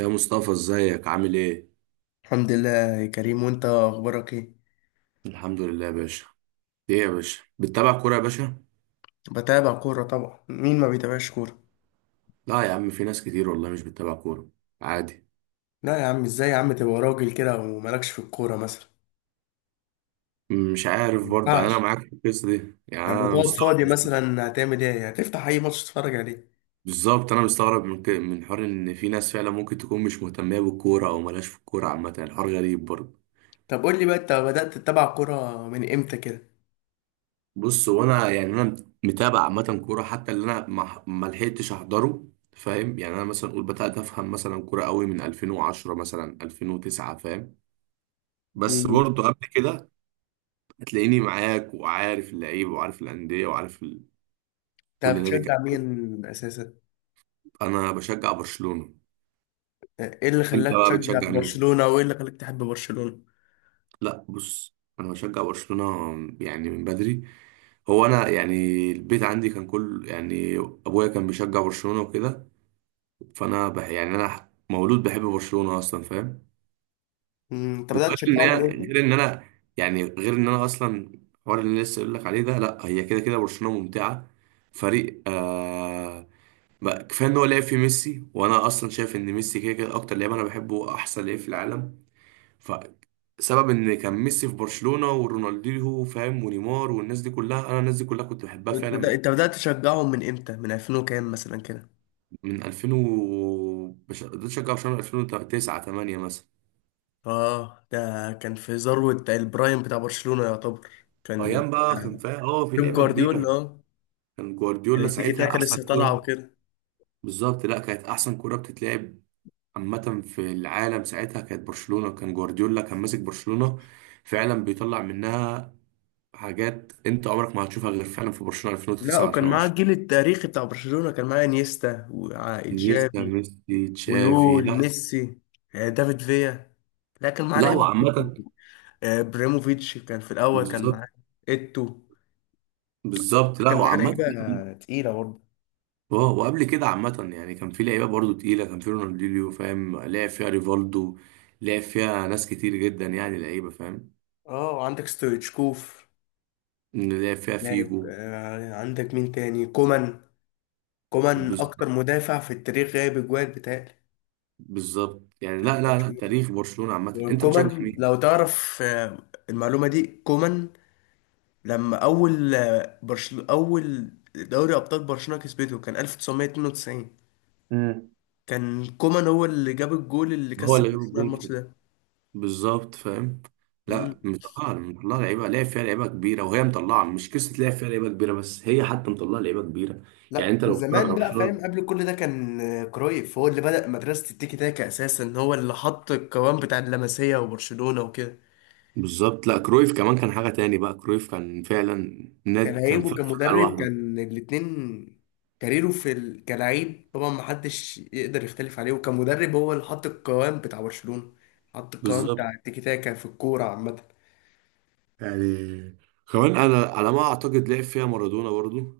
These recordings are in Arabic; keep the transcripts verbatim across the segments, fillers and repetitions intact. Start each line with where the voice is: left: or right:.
right: يا مصطفى ازيك عامل ايه؟
left: الحمد لله يا كريم، وانت اخبارك ايه؟
right: الحمد لله يا باشا. ايه يا باشا بتتابع كورة يا باشا؟
left: بتابع كورة طبعا، مين ما بيتابعش كورة؟
right: لا يا عم، في ناس كتير والله مش بتتابع كورة، عادي.
left: لا يا عم، ازاي يا عم تبقى راجل كده ومالكش في الكورة مثلا؟
right: مش
left: ما
right: عارف برضه، يعني انا
left: ينفعش.
right: معاك في القصة دي، يعني
left: لما
right: انا
left: تقعد فاضي
right: مستغرب.
left: مثلا هتعمل ايه؟ هتفتح اي ماتش تتفرج عليه.
right: بالظبط انا مستغرب من ك... من حوار ان في ناس فعلا ممكن تكون مش مهتمة بالكورة او مالهاش في الكورة عامة، يعني الحوار غريب برضه.
left: طب قول لي بقى، انت بدأت تتابع كورة من امتى كده؟
right: بص، هو انا يعني انا متابع عامة كورة، حتى اللي انا ما ما لحقتش احضره. فاهم؟ يعني انا مثلا اقول بدات افهم مثلا كورة قوي من ألفين وعشرة مثلا ألفين وتسعة، فاهم؟ بس
left: مم.
right: برضه قبل كده هتلاقيني معاك وعارف اللعيبه وعارف الانديه وعارف ال...
left: انت
right: كل نادي كده.
left: بتشجع مين اساسا؟
right: انا بشجع برشلونه.
left: ايه اللي
right: انت
left: خلاك
right: بقى
left: تشجع
right: بتشجع مين؟
left: برشلونة وايه اللي خلاك تحب برشلونة؟
right: لا بص، انا بشجع برشلونه، يعني من بدري. هو انا يعني البيت عندي كان كل يعني ابويا كان بيشجع برشلونه وكده، فانا بح... يعني انا مولود بحب برشلونه اصلا، فاهم؟
left: مم. انت بدأت
right: وغير ان
left: تشجعهم من
right: هي-
left: امتى؟
right: غير ان انا يعني غير ان انا اصلا الحوار اللي لسه اقول لك عليه ده. لا، هي كده كده برشلونه ممتعه، فريق آه. ما- كفايه ان هو لعب في ميسي، وانا اصلا شايف ان ميسي كده كده اكتر لعيب انا بحبه، احسن لعيب في العالم. فسبب ان كان ميسي في برشلونه ورونالدينيو، فاهم؟ ونيمار والناس دي كلها، انا الناس دي كلها كنت بحبها فعلا.
left: انت بدأت تشجعهم من امتى، من ألفين وكام مثلا كده؟
right: من ألفين و بش- بدأت اشجع برشلونه ألفين وتسعة تمانية مثلا.
left: اه، ده كان في ذروة البرايم بتاع برشلونة يعتبر. كان
right: ايام بقى كان
left: كان
right: فيها اه في
left: بيب
right: لعبه
left: جوارديولا.
right: كبيره.
left: اه،
right: كان
left: كان
right: جوارديولا
left: التيكي
right: ساعتها
left: تاكا
right: احسن
left: لسه طالعة
right: كوره.
left: وكده.
right: بالظبط، لا كانت احسن كوره بتتلعب عامه في العالم ساعتها. كانت برشلونه، كان جوارديولا كان ماسك برشلونه فعلا، بيطلع منها حاجات انت عمرك ما هتشوفها غير فعلا في برشلونة
left: لا،
right: ألفين وتسعة
left: وكان معاه
right: ألفين وعشرة.
left: الجيل التاريخي بتاع برشلونة، كان معاه انيستا
right: انيستا
left: وإيجابي،
right: ميسي تشافي،
left: ويول
right: لا.
left: ميسي، آه، دافيد فيا. لا، كان معاه
right: لا
left: لعيبة كتير.
right: وعامة.
left: آه، ابراهيموفيتش كان في الأول كان
right: بالظبط.
left: معاه، إيتو.
right: بالظبط لا
left: كان معاه
right: وعامة.
left: لعيبة تقيلة برضه.
right: اه، وقبل كده عامة يعني كان في لعيبة برضو تقيلة، كان في رونالدينيو، فاهم؟ لعب فيها ريفالدو، لعب فيها ناس كتير جدا، يعني لعيبة فاهم.
left: اه، وعندك ستويتشكوف
right: لعب فيها
left: لاعب.
right: فيجو.
left: آه، عندك مين تاني؟ كومان. كومان اكتر
right: بالظبط.
left: مدافع في التاريخ جايب اجوال بتاعي.
right: بالظبط يعني، لا لا لا، تاريخ برشلونة عامة. انت بتشجع
left: وكومان لو
right: مين؟
left: تعرف آه، المعلومه دي، كومان لما اول آه، برشل اول دوري ابطال برشلونه كسبته كان ألف وتسعمية اتنين وتسعين،
right: مم.
left: كان كومان هو اللي جاب الجول اللي
right: هو
left: كسب
right: اللي جاب
left: برشلونه الماتش
right: الجون.
left: ده.
right: بالظبط فاهم.
left: مم.
right: لا مطلعه، مطلعه لعيبه، لعب فيها لعيبه كبيره وهي مطلعه، مش قصه لعب فيها لعيبه كبيره بس، هي حتى مطلعه لعيبه كبيره. يعني
left: لا،
right: انت لو بتتفرج
left: وزمان
right: على
left: بقى فاهم،
right: برشلونه
left: قبل كل ده كان آه، كرويف هو اللي بدأ مدرسة التيكي تاكا أساسا، هو اللي حط القوام بتاع اللمسية وبرشلونة وكده.
right: بالظبط. لا كرويف كمان كان حاجه تاني بقى، كرويف كان فعلا
left: كان
right: نادي، كان
left: عيبه
right: فرقه
left: كمدرب،
right: لوحده.
left: كان الاتنين. كاريره في ال... كلاعب طبعا محدش يقدر يختلف عليه، وكمدرب هو اللي حط القوام بتاع برشلونة. حط القوام بتاع
right: بالظبط
left: التيكي تاكا في الكورة عامة.
right: يعني. كمان انا على ما اعتقد لعب فيها مارادونا برضو.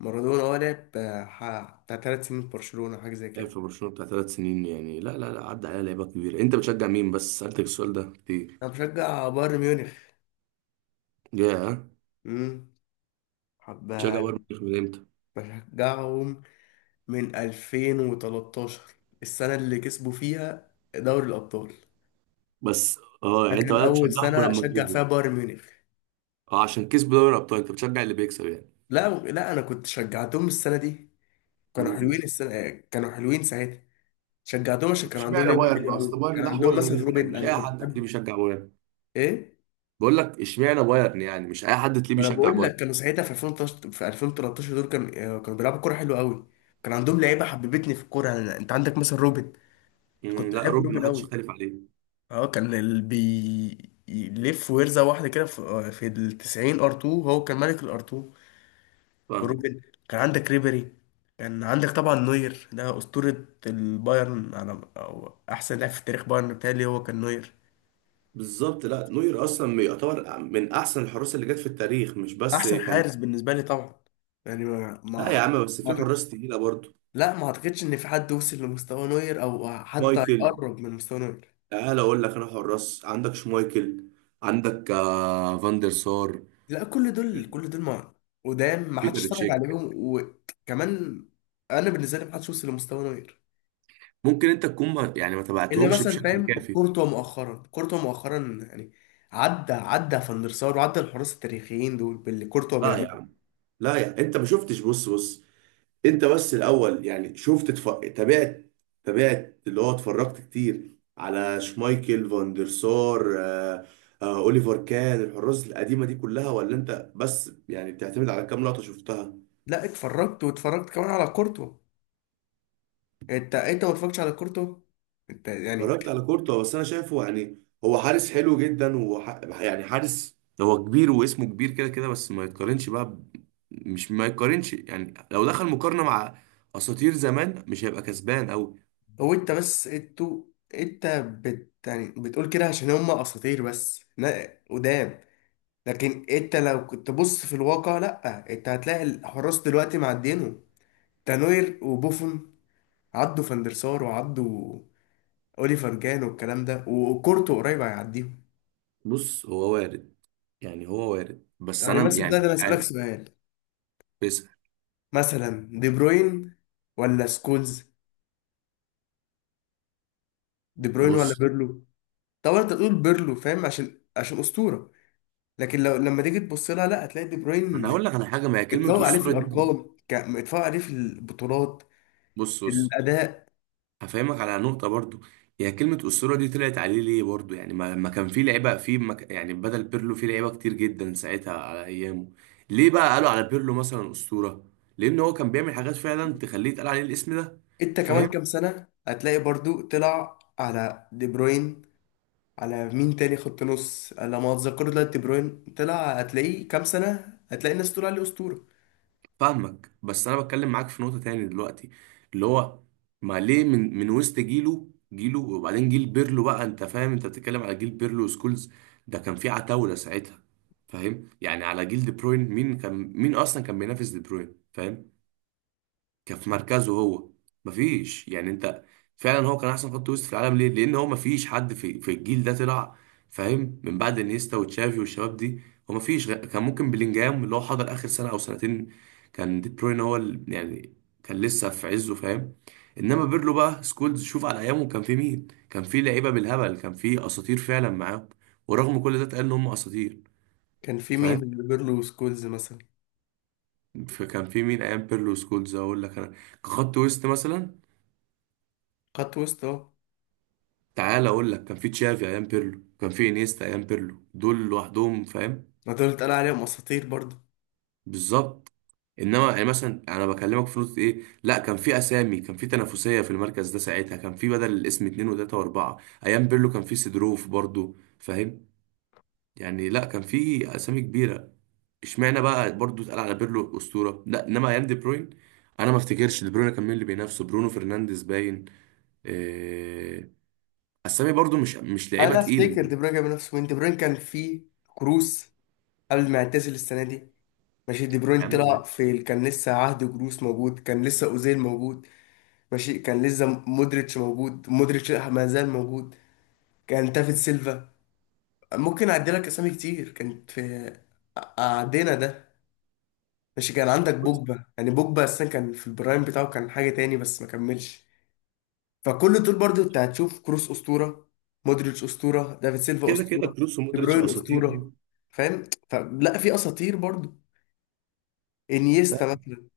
left: مارادونا هو لعب آه، ح- بتاع ثلاث سنين في برشلونة، حاجة زي
right: لعب
left: كده.
right: في برشلونه بتاع ثلاث سنين، يعني لا لا لا عدى عليها لعيبه كبيره. انت بتشجع مين؟ بس سالتك السؤال ده كتير.
left: أنا بشجع بايرن ميونخ.
right: يا،
left: أمم. حب.
right: بتشجع بايرن ميونخ من امتى؟
left: بشجعهم من ألفين وتلتاشر، السنة اللي كسبوا فيها دوري الأبطال.
right: بس اه،
left: ده
right: يعني انت
left: كان
right: بدات
left: أول
right: تشجعهم
left: سنة
right: لما
left: أشجع
right: كسبوا؟
left: فيها بايرن ميونخ.
right: اه عشان كسبوا دوري الابطال، انت بتشجع اللي بيكسب يعني؟
left: لا لا، انا كنت شجعتهم السنه دي. كانوا حلوين،
right: مم.
left: السنه كانوا حلوين ساعتها. شجعتهم عشان
right: طب
left: كان عندهم
right: اشمعنى
left: لعيبه
right: بايرن؟
left: حلوه
right: اصل
left: قوي،
right: بايرن
left: كان
right: ده حوار
left: عندهم مثلا
right: غريب، يعني
left: روبن.
right: مش مش اي
left: انا
right: اي
left: كنت
right: حد حد تلاقيه
left: بحب.
right: بيشجع بايرن.
left: ايه؟
right: بقول لك اشمعنى بايرن، يعني مش اي حد تلاقيه
left: ما انا
right: بيشجع
left: بقول لك،
right: بايرن.
left: كانوا ساعتها في ألفين وتلتاشر في ألفين وتلتاشر دول كان آه، كانوا بيلعبوا كوره حلوه قوي. كان عندهم لعيبه حببتني في الكوره. أنا... انت عندك مثلا روبن.
right: مم،
left: كنت
right: لا
left: بحب
right: روبن
left: روبن
right: ما حدش
left: قوي.
right: يختلف عليه.
left: اه، كان اللي بيلف ويرزع واحده كده في, آه، في ال تسعين ار اتنين. هو كان ملك الار اتنين
right: فاهم.
left: وروبن. كان عندك ريبيري. كان عندك طبعا نوير. ده أسطورة البايرن، على أو أحسن لاعب في تاريخ بايرن، بتهيألي هو كان نوير.
right: بالظبط، لا نوير اصلا يعتبر من احسن الحراس اللي جت في التاريخ، مش بس
left: أحسن
right: كان.
left: حارس بالنسبة لي طبعا. يعني ما
right: لا يا
left: ما
right: عم بس
left: ما
right: في
left: أعتق-
right: حراس تقيله برضه.
left: لا، ما أعتقدش إن في حد وصل لمستوى نوير أو حتى
right: مايكل،
left: يقرب من مستوى نوير.
right: تعال اقول لك انا حراس، عندك شمايكل، عندك آه فاندر سار،
left: لا، كل دول كل دول ما قدام، ما حدش
right: بيتر
left: اتفرج
right: تشيك.
left: عليهم وكمان. أنا بالنسبة لي ما حدش وصل لمستوى نوير.
right: ممكن انت تكون ما يعني ما
left: الا
right: تبعتهمش
left: مثلا
right: بشكل
left: فاهم
right: كافي.
left: كورتوا مؤخرا، كورتوا مؤخرا يعني عدى عدى فان der سار، وعدى الحراس التاريخيين دول باللي كورتوا
right: لا يا
left: بيعمله.
right: عم. لا يعني انت ما شفتش، بص بص. انت بس الاول يعني شفت تف... تابعت، تابعت اللي هو، اتفرجت كتير على شمايكل فان دير سار آه... آه... اوليفر كان، الحراس القديمه دي كلها؟ ولا انت بس يعني بتعتمد على كام لقطه شفتها؟
left: لا، اتفرجت واتفرجت كمان على كورتوا. انت انت ما اتفرجتش على كورتوا. انت يعني
right: اتفرجت على كورتوا، بس انا شايفه يعني هو حارس حلو جدا، وح... يعني حارس، هو كبير واسمه كبير كده كده، بس ما يتقارنش بقى ب... مش ما يتقارنش، يعني لو دخل مقارنه مع اساطير زمان مش هيبقى كسبان او.
left: هو انت بس انتوا. انت بت يعني بتقول كده عشان هم اساطير بس، لا قدام. لكن انت لو كنت تبص في الواقع، لا، انت هتلاقي الحراس دلوقتي معدينهم. تانوير وبوفون عدوا فان der سار، وعدوا اوليفر جان والكلام ده، وكورتو قريب هيعديهم.
right: بص هو وارد. يعني هو وارد، بس
left: يعني
right: انا
left: مثلا ده
right: يعني
left: انا
right: مش
left: اسالك
right: عارف.
left: سؤال،
right: بس
left: مثلا دي بروين ولا سكولز؟ دي بروين ولا
right: بص،
left: بيرلو؟ طبعا انت تقول بيرلو فاهم عشان عشان اسطوره. لكن لو لما تيجي تبص لها، لا، هتلاقي دي
right: انا
left: بروين
right: هقول لك على حاجه، ما هي كلمه
left: اتفوق عليه في
right: اسطوره دي
left: الارقام، ك- اتفوق عليه في البطولات،
right: بص
left: في
right: بص،
left: الاداء.
right: هفهمك على نقطه برضو. هي كلمه اسطوره دي طلعت عليه ليه برضو؟ يعني ما ما كان في لعيبه في مك... يعني بدل بيرلو في لعيبه كتير جدا ساعتها على ايامه. ليه بقى قالوا على بيرلو مثلا اسطوره؟ لان هو كان بيعمل حاجات فعلا تخليه يتقال عليه الاسم ده.
left: انت كمان كام سنه هتلاقي برضو طلع على دي بروين، على مين تاني خط نص على ما اتذكر دلوقتي. دي بروين طلع، هتلاقيه كام سنه هتلاقي الناس تقول عليه اسطوره.
right: فاهمك، بس انا بتكلم معاك في نقطة تاني دلوقتي اللي هو، ما ليه من من وسط جيله جيله. وبعدين جيل بيرلو بقى، انت فاهم انت بتتكلم على جيل بيرلو سكولز، ده كان في عتاولة ساعتها. فاهم؟ يعني على جيل دي بروين، مين كان، مين اصلا كان بينافس دي بروين؟ فاهم؟ كان في مركزه هو؟ مفيش. يعني انت فعلا هو كان احسن خط وسط في العالم، ليه؟ لان هو مفيش حد في في الجيل ده طلع، فاهم؟ من بعد انيستا وتشافي والشباب دي. هو مفيش غ- كان ممكن بلينجهام اللي هو حضر اخر سنه او سنتين، كان دي بروين هو ال- يعني كان لسه في عزه، فاهم؟ انما بيرلو بقى، سكولز، شوف على ايامه كان في مين، كان في لعيبه بالهبل، كان في اساطير فعلا معاهم. ورغم كل ده اتقال ان هم اساطير.
left: كان في مين؟
right: فاهم؟
left: بيقول له سكولز مثلا؟
right: فكان في مين ايام بيرلو سكولز؟ اقول لك انا، كخط وسط مثلا،
left: خط وسط اهو.
right: تعال اقول لك كان في تشافي ايام بيرلو، كان في انيستا ايام بيرلو، دول لوحدهم فاهم.
left: ما دول اتقال عليهم اساطير برضه.
right: بالظبط. انما يعني مثلا انا بكلمك في نقطه ايه، لا كان في اسامي، كان في تنافسيه في المركز ده ساعتها، كان في بدل الاسم اتنين وتلاته واربعه. ايام بيرلو كان في سيدروف برضو، فاهم؟ يعني لا كان في اسامي كبيره. اشمعنى بقى برضو اتقال على بيرلو اسطوره؟ لا انما ايام دي بروين، انا ما افتكرش دي بروين كان مين اللي بينافسه. برونو فرنانديز باين إيه... اسامي برضو مش مش لعيبه
left: انا
right: تقيله.
left: افتكر دي بروين جاب نفسه وين دي بروين، كان في كروس قبل ما يعتزل السنه دي. ماشي، دي
right: يا
left: بروين
right: عم باشا.
left: طلع في ال- كان لسه عهد جروس موجود، كان لسه اوزيل موجود. ماشي، كان لسه مودريتش موجود، مودريتش ما زال موجود. كان تافيد سيلفا. ممكن اعدي لك اسامي كتير كانت في عدينا ده. ماشي، كان عندك بوجبا، يعني بوجبا اصلا كان في البرايم بتاعه، كان حاجه تاني بس ما كملش. فكل دول برضو انت هتشوف كروس اسطوره، مودريتش اسطوره، دافيد سيلفا
right: كده كده
left: اسطوره،
right: كروس
left: دي
right: ومودريتش
left: بروين
right: اساطير.
left: اسطوره. فاهم؟ فلا في اساطير برضو. انيستا
right: فاهم؟
left: مثلا،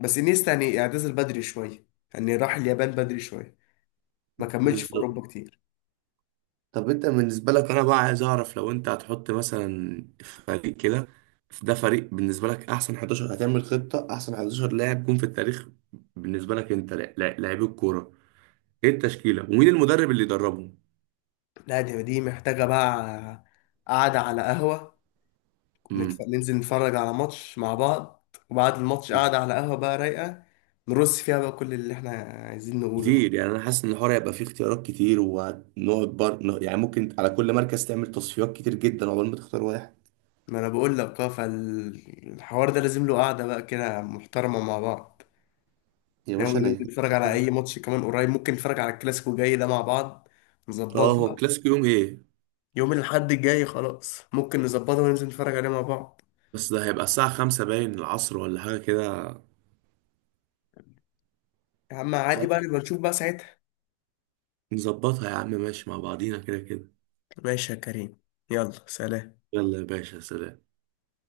left: بس انيستا يعني اعتزل بدري شويه، يعني راح اليابان بدري شويه، ما كملش في
right: بالظبط.
left: اوروبا كتير.
right: طب انت بالنسبه لك انا بقى عايز اعرف، لو انت هتحط مثلا فريق كده، ده فريق بالنسبه لك، احسن احداشر هتعمل خطه، احسن أحد عشر لاعب جم في التاريخ بالنسبه لك انت، لا- لا- لاعبي الكوره، ايه التشكيله ومين المدرب اللي يدربهم؟
left: لا، دي دي محتاجه بقى قعده على قهوه. نتف...
right: امم
left: ننزل نتفرج على ماتش مع بعض، وبعد الماتش قعده على قهوه بقى رايقه، نرص فيها بقى كل اللي احنا عايزين نقوله
right: كتير،
left: ده.
right: يعني انا حاسس ان الحوار هيبقى فيه اختيارات كتير ونقعد بر... يعني ممكن على كل مركز تعمل تصفيات كتير جدا عقبال ما تختار واحد.
left: ما انا بقول لك اه، فالحوار ده لازم له قعده بقى كده محترمه مع بعض.
right: يا باشا
left: يعني
right: انا
left: ممكن
right: كده
left: نتفرج على
right: كده.
left: اي ماتش كمان قريب، ممكن نتفرج على الكلاسيكو الجاي ده مع بعض.
right: اه هو
left: نظبطها.
right: الكلاسيكو يوم ايه؟
left: يوم الاحد الجاي خلاص، ممكن نظبطها وننزل نتفرج عليه مع بعض.
right: بس ده هيبقى الساعة خمسة باين العصر ولا حاجة كده؟
left: يا عم عادي
right: صح.
left: بقى، نبقى نشوف بقى ساعتها.
right: نظبطها يا عم، ماشي مع بعضينا كده كده.
left: ماشي يا كريم، يلا سلام.
right: يلا يا باشا سلام.